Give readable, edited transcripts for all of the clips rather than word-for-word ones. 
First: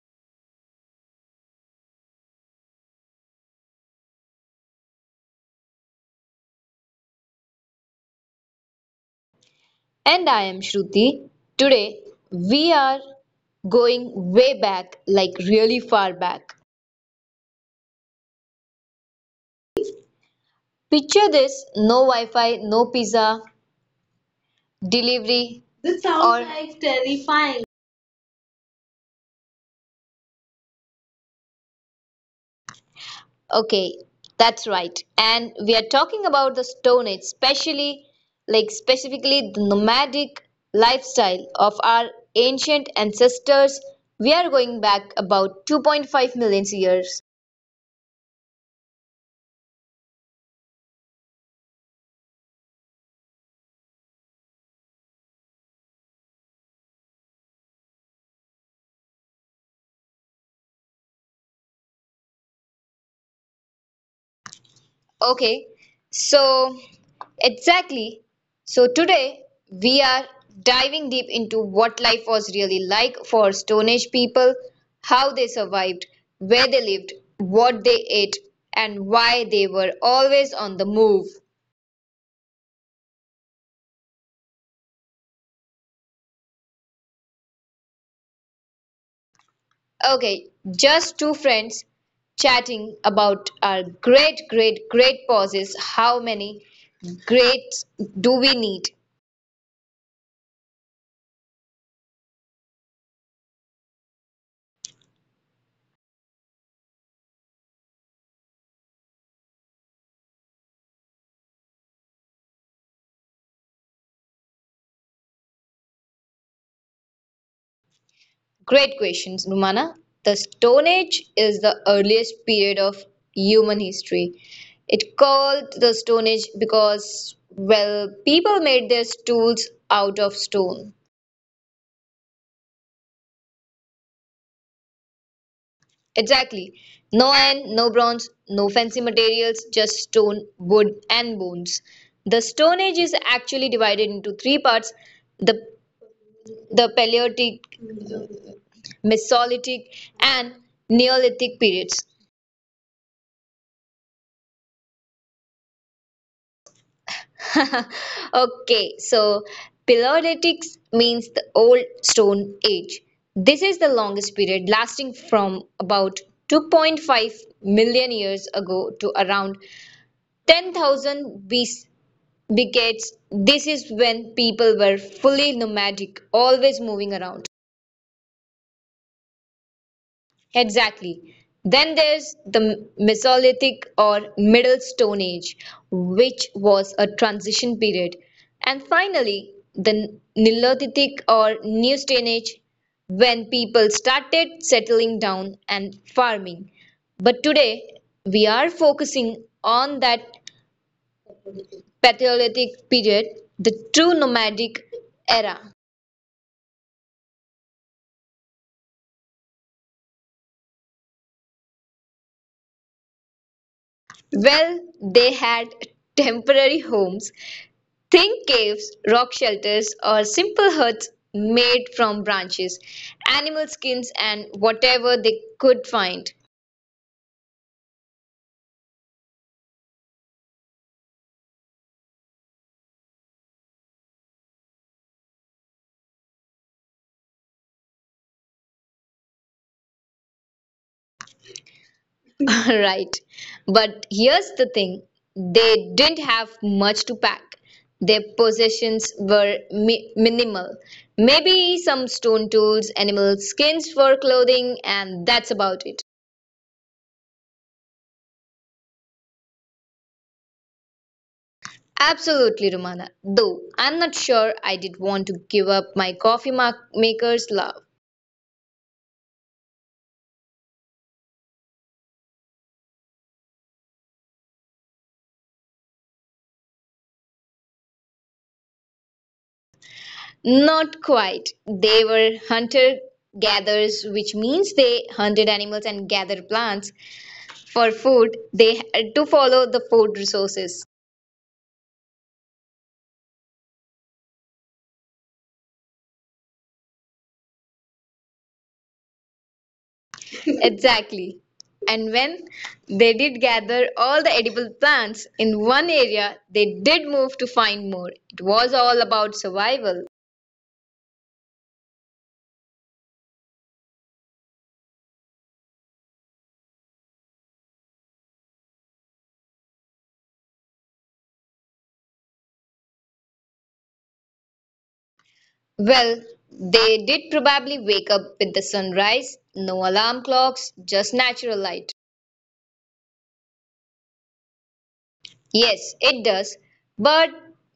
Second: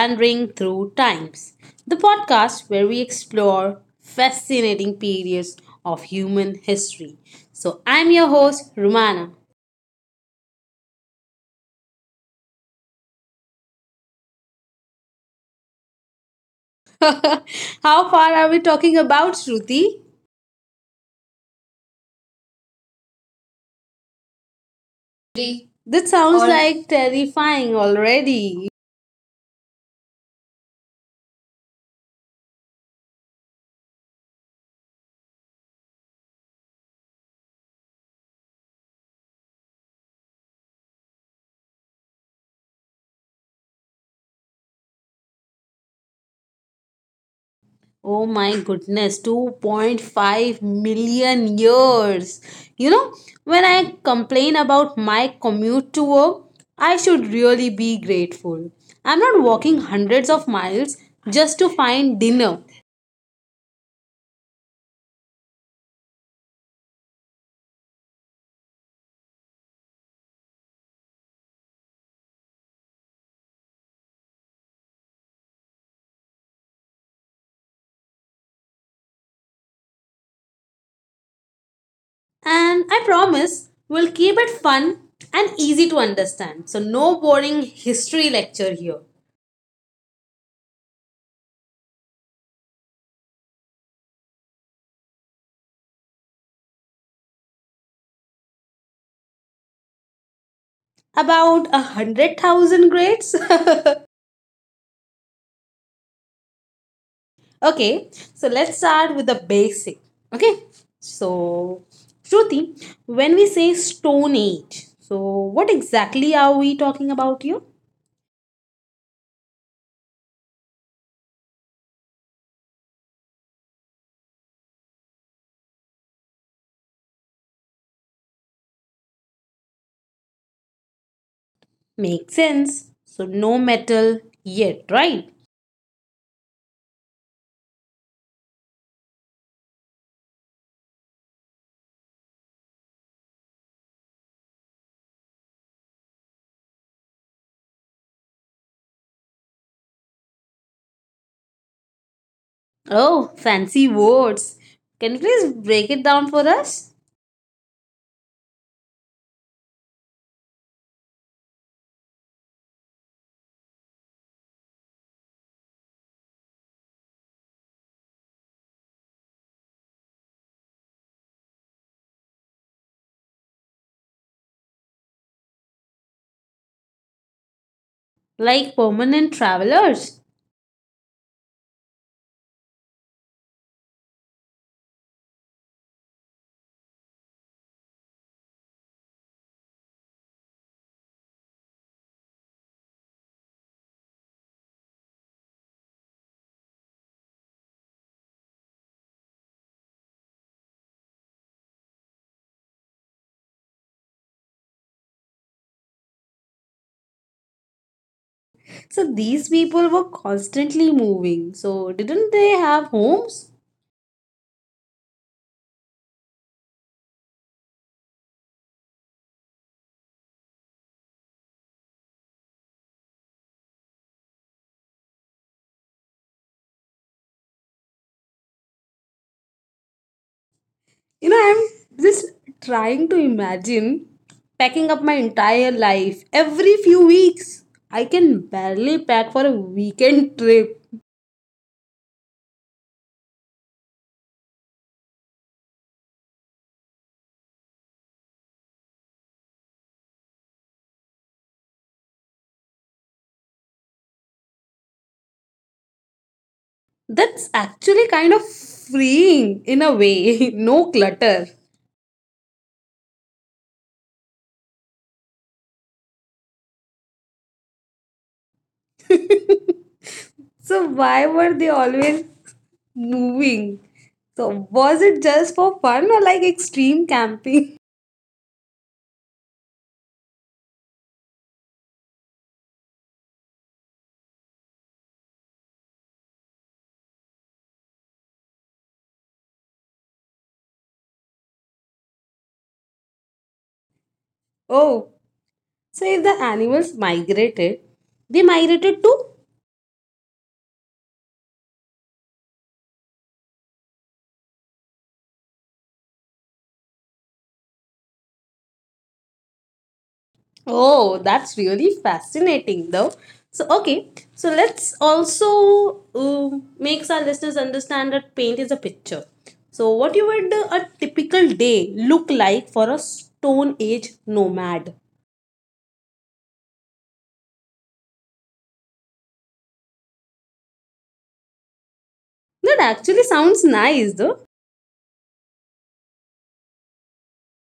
Wandering Through Times, the podcast where we explore fascinating periods of human history. So, I'm your host, Romana. And I am Shruti. Today, we are going way back, like really far back. How far are we talking about, Shruti? Picture this: no Wi Fi, no pizza, delivery. This That sounds sounds all like like terrifying. terrifying already. Okay, that's right. And we are talking about the Stone Age, especially, like, specifically the nomadic lifestyle of our ancient ancestors. We are going back about 2.5 million years. Oh my goodness, 2.5 million years. You know, when I complain about my commute to work, I should really be grateful. I'm not walking hundreds of miles just to find dinner. Okay, so exactly. So today we are diving deep into what life was really like for Stone Age people, how they survived, where they lived, what they ate, and why they were always on the move. And I promise we'll keep it fun and easy to understand. So, no boring history lecture here. Okay, just two friends chatting about our great, great, great pauses. How many greats do we need? About 100,000 grades? Okay, so let's start with the basic. Okay, so Shruti, when we say Stone Age, so what exactly are we talking about here? Great questions, Rumana. The Stone Age is the earliest period of human history. It called the Stone Age because, well, people made their tools out of stone. Makes sense. So no metal yet, right? Exactly. No iron, no bronze, no fancy materials, just stone, wood, and bones. The Stone Age is actually divided into three parts: the, the Paleolithic, Mesolithic, and Neolithic periods. Oh, fancy words. Can you please break it down for us? Okay, so Paleolithic means the Old Stone Age. This is the longest period, lasting from about 2.5 million years ago to around 10,000 BC, because this is when people were fully nomadic, always moving around. Like permanent travelers. Exactly. Then there's the Mesolithic or Middle Stone Age, which was a transition period. And finally, the Neolithic or New Stone Age, when people started settling down and farming. But today, we are focusing on that Paleolithic period, the true nomadic era. So these people were constantly moving. So didn't they have homes? Well, they had temporary homes. Think caves, rock shelters, or simple huts made from branches, animal skins, and whatever they could find. You know, I'm just trying to imagine packing up my entire life every few weeks. I can barely pack for a weekend trip. Right. But here's the thing: they didn't have much to pack. Their possessions were minimal. Maybe some stone tools, animal skins for clothing, and that's about it. That's actually kind of freeing in a way. No clutter. Absolutely, Romana. Though I'm not sure I did want to give up my coffee maker's love. So, why were they always moving? So, was it just for fun or like extreme camping? Not quite. They were hunter-gatherers, which means they hunted animals and gathered plants for food. They had to follow the food resources. Oh, so if the animals migrated, they migrated to Exactly. And when they did gather all the edible plants in one area, they did move to find more. It was all about survival. Oh, that's really fascinating, though. So, okay, so let's also makes our listeners understand that paint is a picture. So, what you would a typical day look like for a Stone Age nomad? Well, they did probably wake up with the sunrise, no alarm clocks, just natural light. That actually sounds nice, though. Yes, it does. But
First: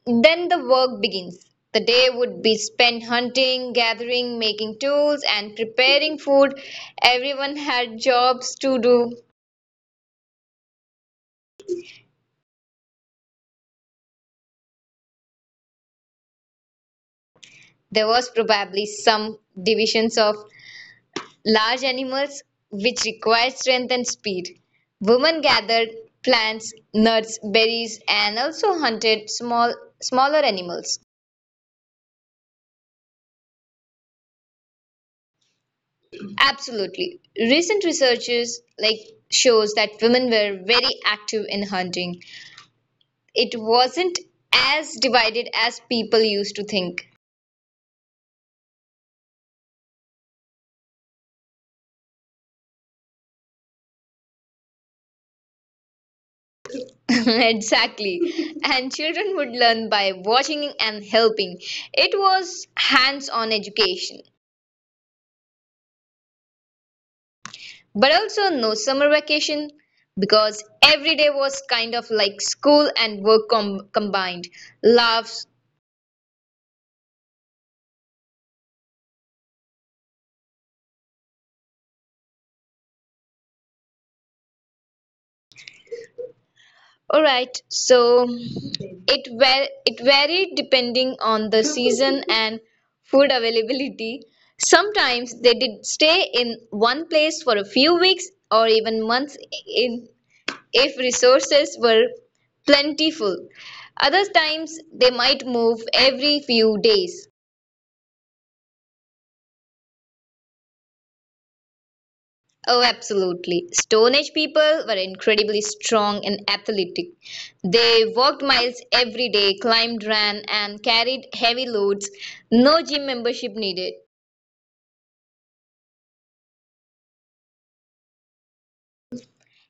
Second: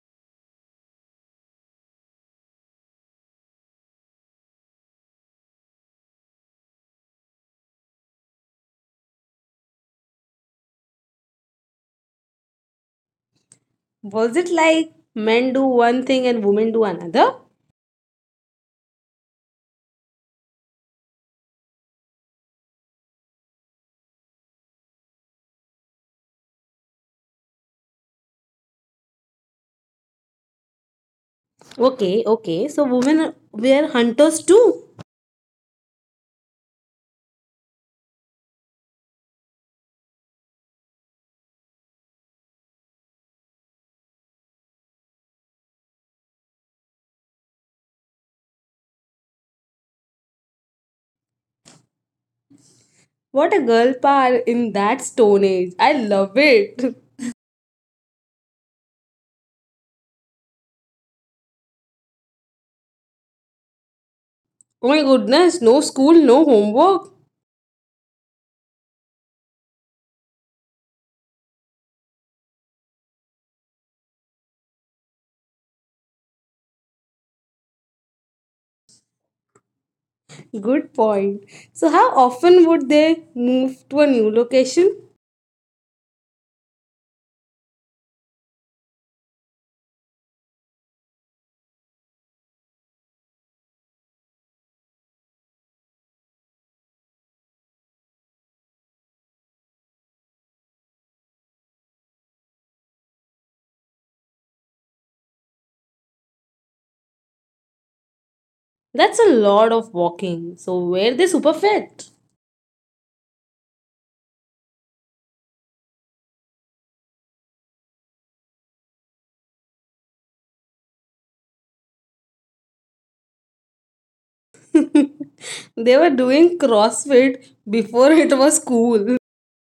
then the work begins. The day would be spent hunting, gathering, making tools, and preparing food. Everyone had jobs to do. Was it like men do one thing and women do another? There was probably some divisions of large animals, which required strength and speed. Women gathered plants, nuts, berries, and also hunted smaller animals. Okay, okay. So, women were hunters too. Absolutely. Recent researches like shows that women were very active in hunting. It wasn't as divided as people used to think. What a girl power in that Stone Age. I love it. Exactly. And children would learn by watching and helping. It was hands-on education. Oh my goodness, no school, no homework. But also no summer vacation, because every day was kind of like school and work combined. Laughs, Good point. So, how often would they move to a new location? alright, so it varied depending on the season and food availability. Sometimes they did stay in one place for a few weeks or even months, in if resources were plentiful. Other times they might move every few days. That's a lot of walking. So, were they super fit? Oh, absolutely. Stone Age people were incredibly strong and athletic. They walked miles every day, climbed, ran, and carried heavy loads. No gym membership needed. They were doing CrossFit before it was cool.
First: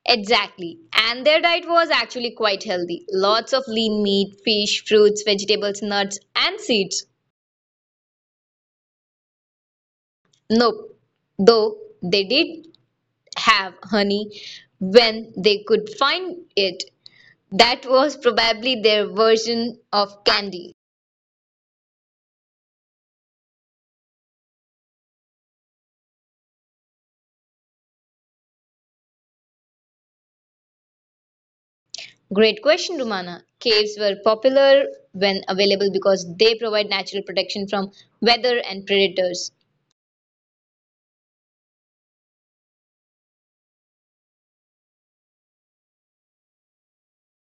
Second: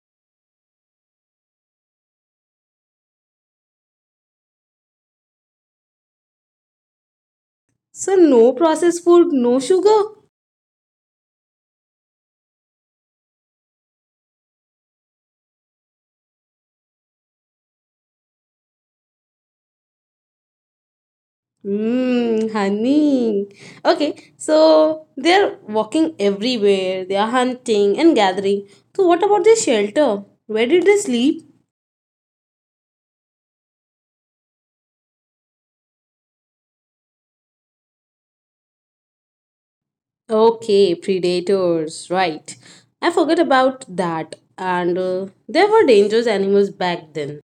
Exactly. And their diet was actually quite healthy. Lots of lean meat, fish, fruits, vegetables, nuts, and seeds. So, no processed food, no sugar. Nope. Though they did have honey when they could find it. That was probably their version of candy. Mmm, honey. Okay, so they're walking everywhere. They are hunting and gathering. So, what about their shelter? Where did they sleep? Great question, Rumana. Caves were popular when available, because they provide natural protection from weather and predators. Okay, predators, right. I forgot about that. And there were dangerous animals back then.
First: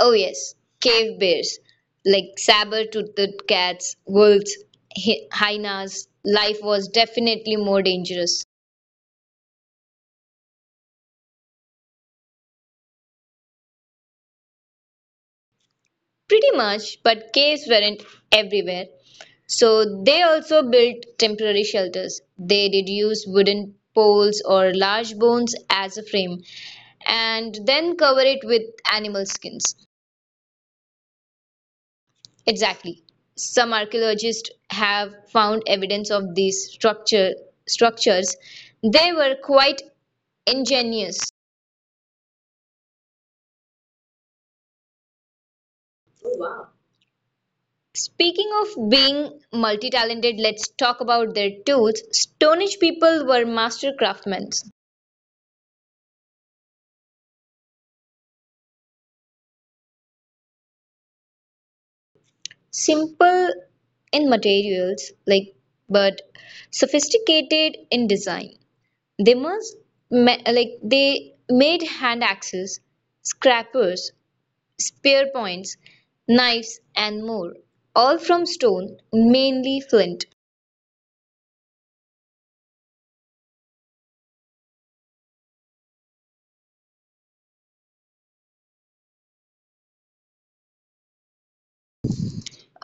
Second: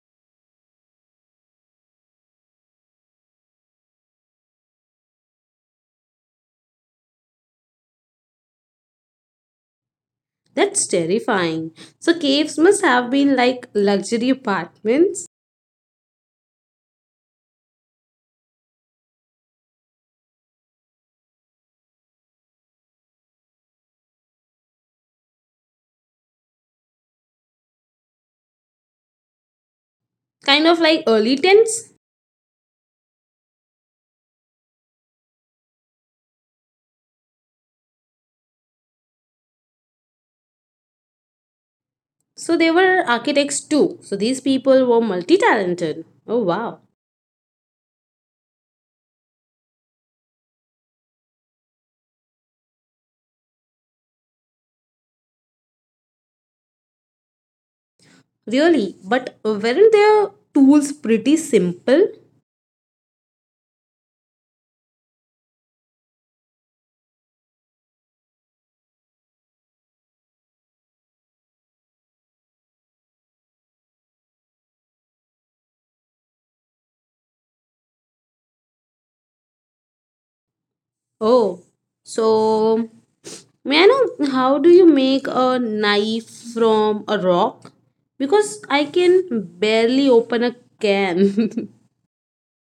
Oh, yes, cave bears, like saber toothed cats, wolves, hyenas. Life was definitely more dangerous. That's terrifying. So, caves must have been like luxury apartments. Pretty much, but caves weren't everywhere. So they also built temporary shelters. They did use wooden poles or large bones as a frame and then cover it with animal skins. Kind of like early tents. Exactly. Some archaeologists have found evidence of these structures. They were quite ingenious. So, they were architects too. So, these people were multi talented. Oh, wow. Speaking of being multi talented, let's talk about their tools. Stone Age people were master craftsmen, Really? But weren't their tools pretty simple? simple in materials, like, but sophisticated in design. They like they made hand axes, scrapers, spear points, knives, and more, all from stone, mainly flint. Oh, so may I know how do you make a knife from a rock? Because I can barely open a can.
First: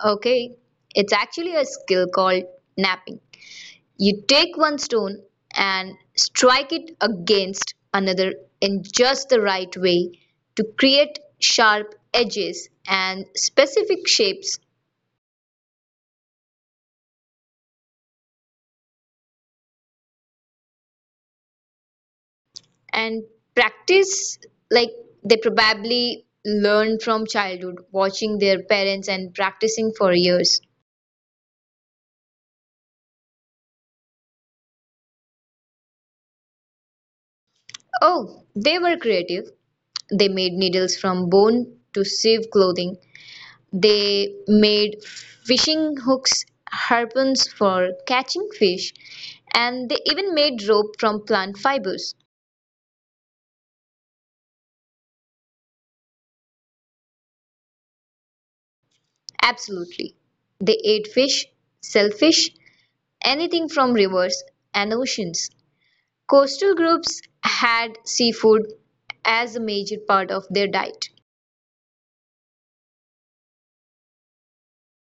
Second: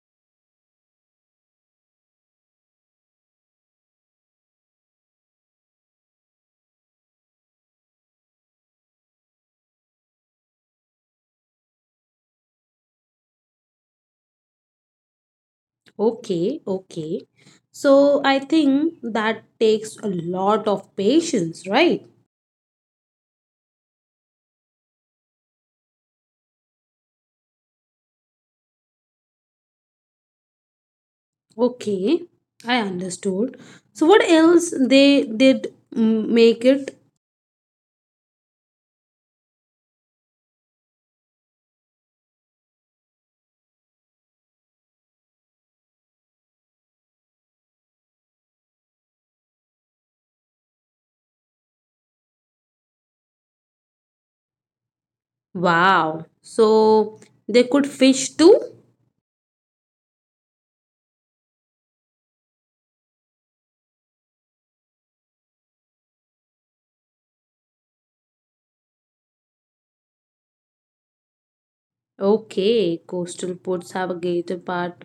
Okay, it's actually a skill called napping. You take one stone and strike it against another in just the right way to create sharp edges and specific shapes, Okay, okay. So I think that takes a lot of patience, right? and practice, like they probably learned from childhood, watching their parents and practicing for years. Okay, I understood. So what else they did make it? Oh, they were creative. They made needles from bone to sieve clothing. They made fishing hooks, harpoons for catching fish, and they even made rope from plant fibers. Wow. So they could fish too? Absolutely. They ate fish, shellfish, anything from rivers and oceans. Coastal groups had seafood as a major part of their diet. Okay, coastal ports have a gated part.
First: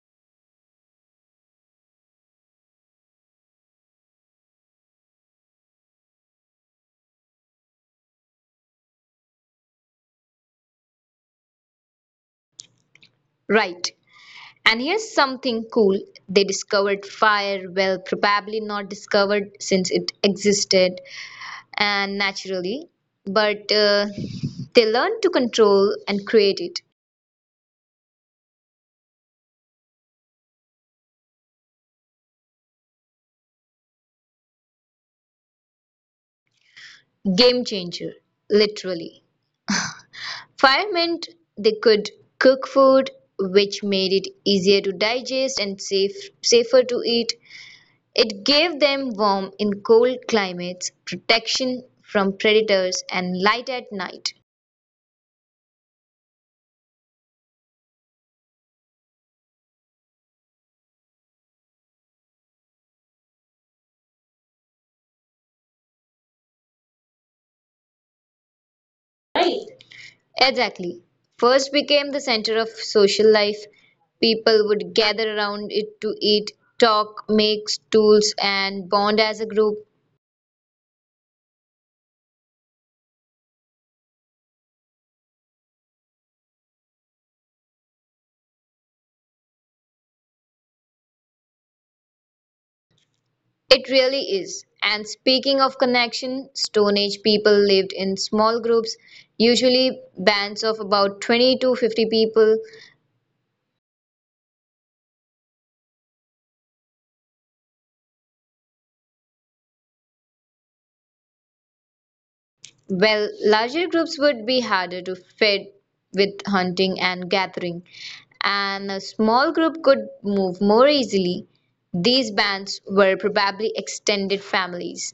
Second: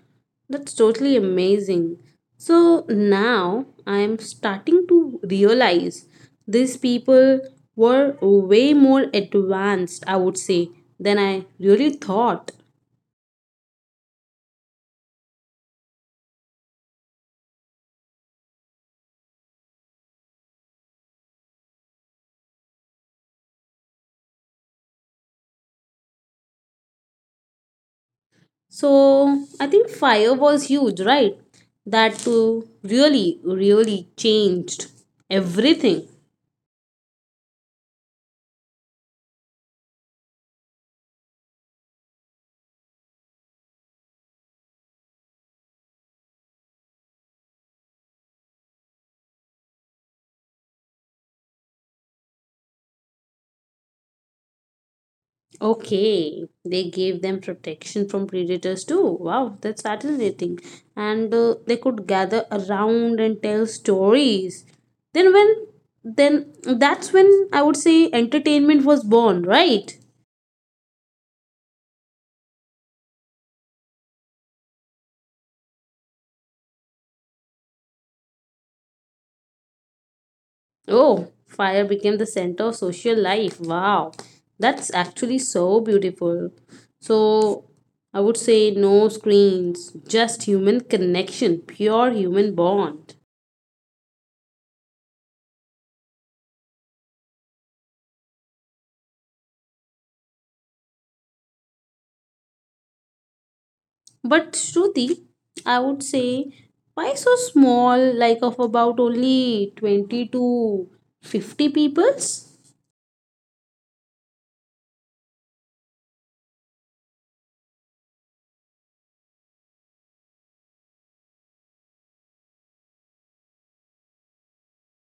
That's totally amazing. So now I am starting to realize these people were way more advanced, I would say, than I really thought. Right. And here's something cool: they discovered fire, well, probably not discovered, since it existed and naturally, but they learned to control and create it. So I think fire was huge, right? That too really, really changed everything. Game changer, literally. Fire meant they could cook food, which made it easier to digest and safer to eat. It gave them warmth in cold climates, protection from predators, and light at night. Okay, they gave them protection from predators too. Wow, that's fascinating. And they could gather around and tell stories. Then when then that's when I would say entertainment was born, Right. right? Exactly. First became the center of social life. People would gather around it to eat, talk, make tools, and bond as a group. Oh, fire became the center of social life. Wow. That's actually so beautiful. So I would say no screens, just human connection, pure human bond. It really is. And speaking of connection, Stone Age people lived in small groups, usually bands of about 20 to 50 people. But Shruti, I would say, why so small, like of about only 20 to 50 peoples? Well, larger groups would be harder to fit with hunting and gathering, and a small group could move more easily. These bands were probably extended families.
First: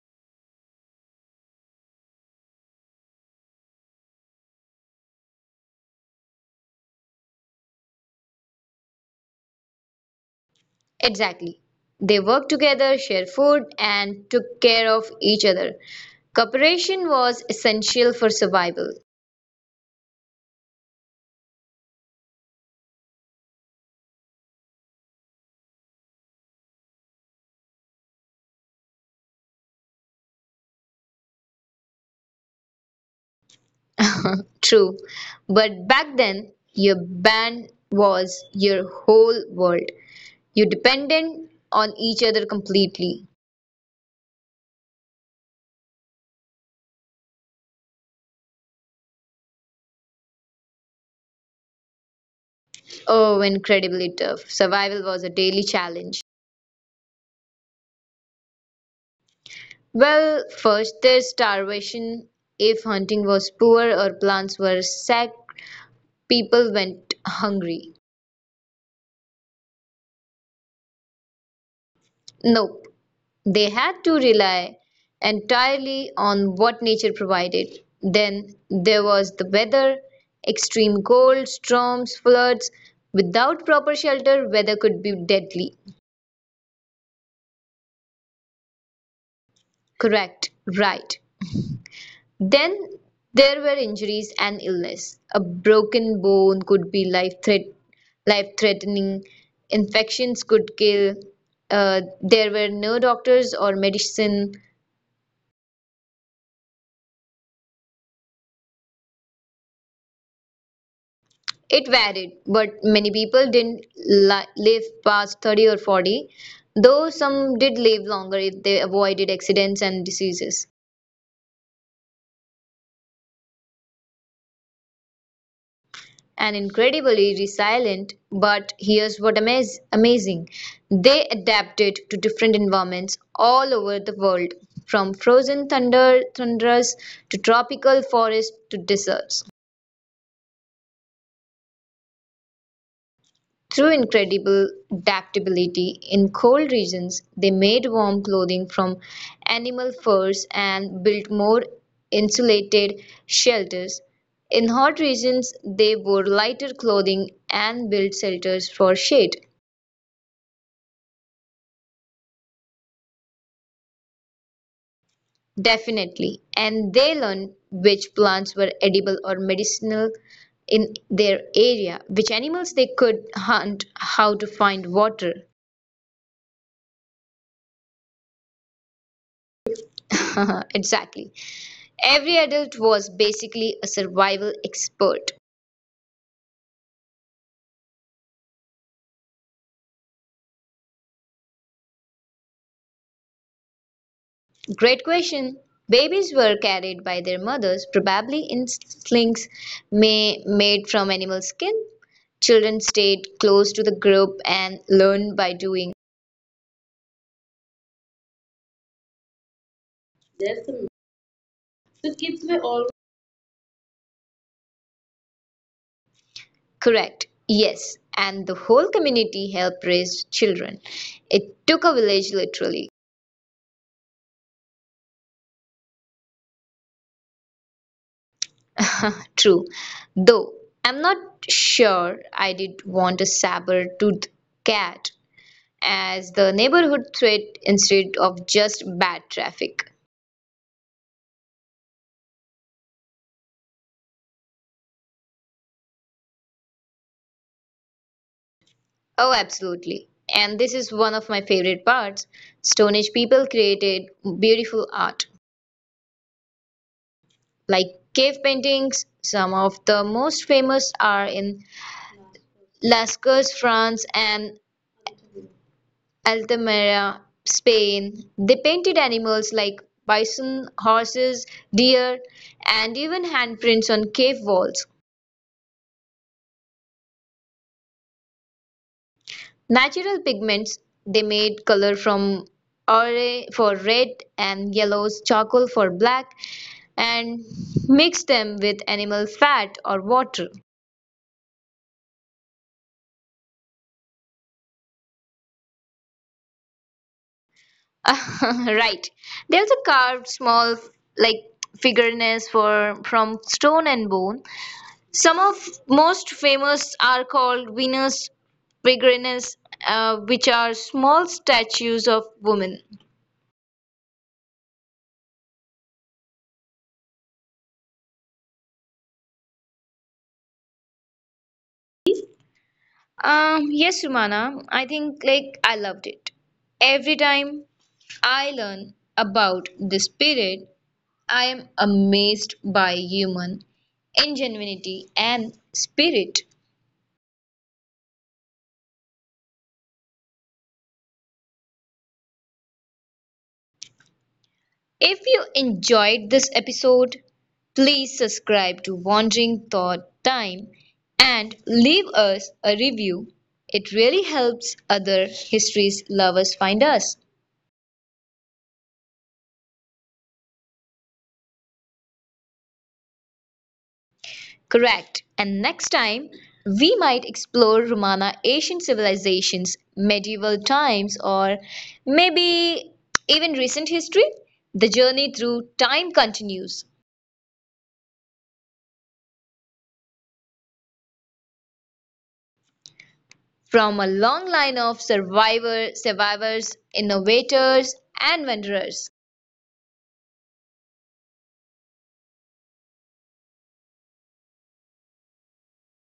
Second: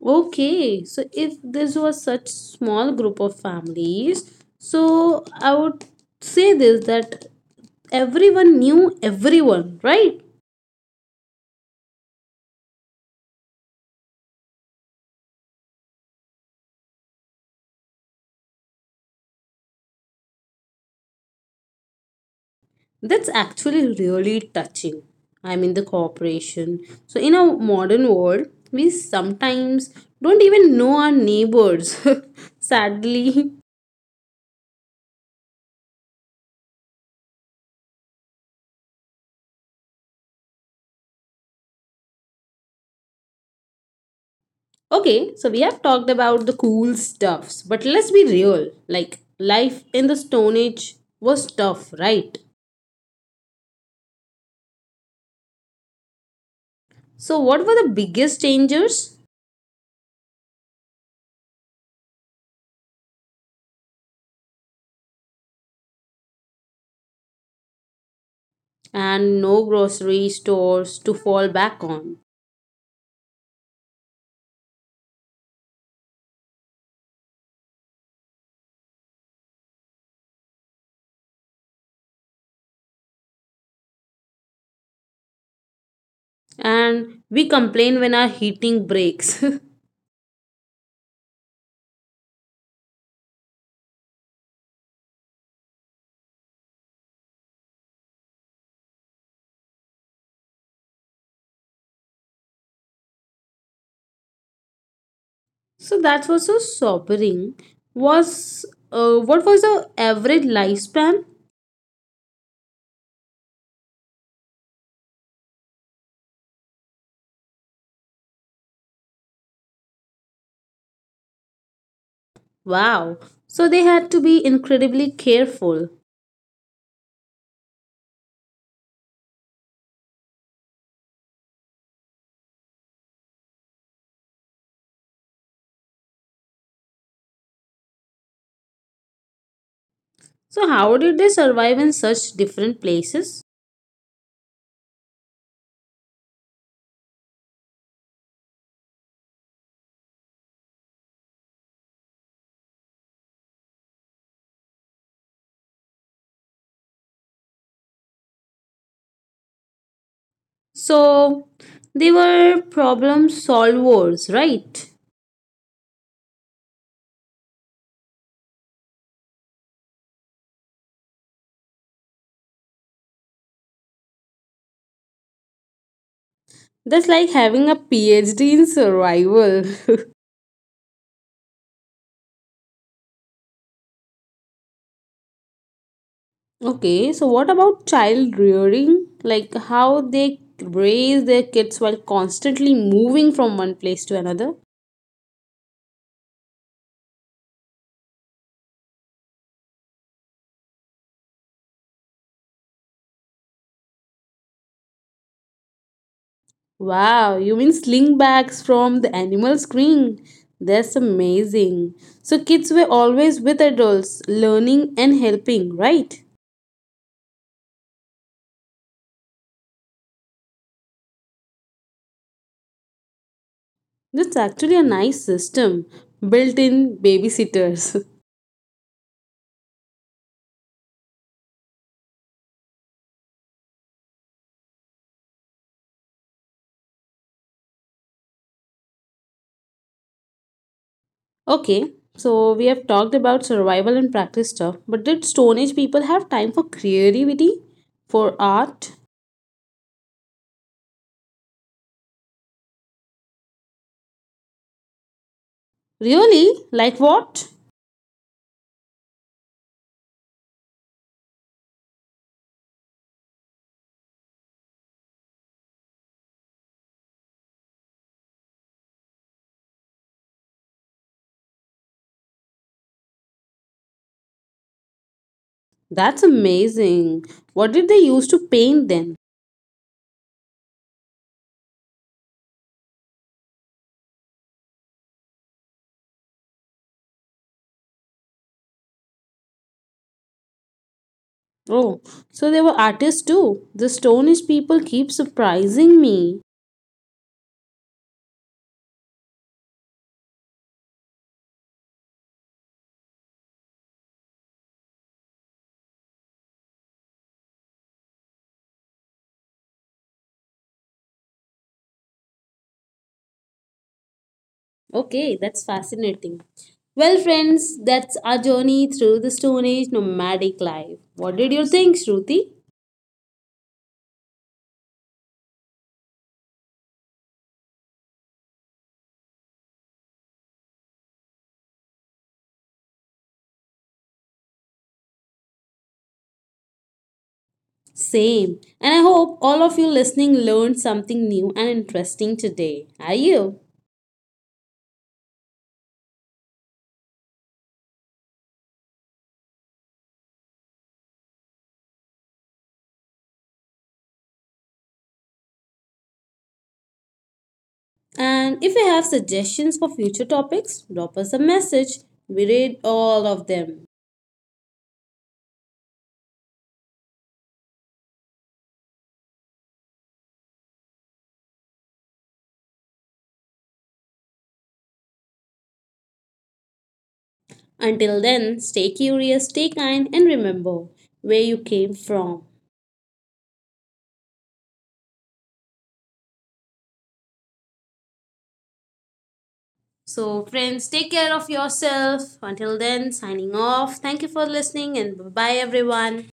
Okay, so if this was such small group of families, so I would say this that everyone knew everyone, right? Exactly. They worked together, shared food, and took care of each other. Cooperation was essential for survival. That's actually really touching. I mean, the cooperation. So, in a modern world, we sometimes don't even know our neighbors, sadly. True. But back then, your band was your whole world. You depended on each other completely. Okay, so we have talked about the cool stuffs, but let's be real. Like, life in the Stone Age was tough, right? Oh, incredibly tough. Survival was a daily challenge. So, what were the biggest dangers? Well, first there's starvation. If hunting was poor or plants were sacked, people went hungry. And no grocery stores to fall back on. Nope, they had to rely entirely on what nature provided. Then there was the weather, extreme cold, storms, floods. Without proper shelter, weather could be deadly. And we complain when our heating breaks. Correct, right. Then there were injuries and illness. A broken bone could be life-threatening. Infections could kill. There were no doctors or medicine. So, that was so sobering. Was what was the average lifespan? It varied, but many people didn't live past 30 or 40, though some did live longer if they avoided accidents and diseases. Wow. So, they had to be incredibly careful. And incredibly resilient. But here's what amazing: they adapted to different environments all over the world, from frozen thunders to tropical forests to deserts. So, how did they survive in such different places? Through incredible adaptability, in cold regions, they made warm clothing from animal furs and built more insulated shelters. In hot regions, they wore lighter clothing and built shelters for shade. So they were problem solvers, right? Definitely. And they learned which plants were edible or medicinal in their area, which animals they could hunt, how to find water. That's like having a PhD in survival. Exactly. Every adult was basically a survival expert. Okay, so what about child rearing? Like how they raise their kids while constantly moving from one place to another? Great question. Babies were carried by their mothers, probably in slings made from animal skin. Children stayed close to the group and learned by doing. Wow, you mean sling bags from the animal screen? That's That's the, amazing. So kids were kids were all always with adults, learning and helping, right? Correct. Yes. And the whole community helped raise children. It took a village, literally. That's actually a nice system built in babysitters. True. Though I'm not sure I did want a saber-toothed cat as the neighborhood threat instead of just bad traffic. Okay, so we have talked about survival and practice stuff, but did Stone Age people have time for creativity? For art? Oh, absolutely. And this is one of my favorite parts. Stone Age people created beautiful art, Really? Like what? like cave paintings. Some of the most famous are in Lascaux, France, and Altamira, Spain. They painted animals like bison, horses, deer, and even handprints on cave walls. That's amazing. What did they use to paint then? Natural pigments, they made color from ore for red and yellows, charcoal for black, and mixed them with animal fat or water. Oh, so they were artists too. The Stone Age people keep surprising me. Right. They also carved small, like, figurines for from stone and bone. Some of most famous are called Venus Peregrinus, which are small statues of women. Okay, that's fascinating. Well, friends, that's our journey through the Stone Age nomadic life. What did you think, Shruti? Yes, Rumana, I think, like, I loved it. Every time I learn about this period, I am amazed by human ingenuity and spirit. Same. And I hope all of you listening learned something new and interesting today. Are you? If you enjoyed this episode, please subscribe to Wandering Thought Time and leave us a review. It really helps other history lovers find us. And if you have suggestions for future topics, drop us a message. We read all of them. Correct. And next time, we might explore Romana Asian civilizations, medieval times, or maybe even recent history. The journey through time continues. Until then, stay curious, stay kind, and remember where you came from. From a long line of survivors, innovators, and vendors. So, friends, take care of yourself. Until then, signing off. Thank you for listening, and bye bye, everyone.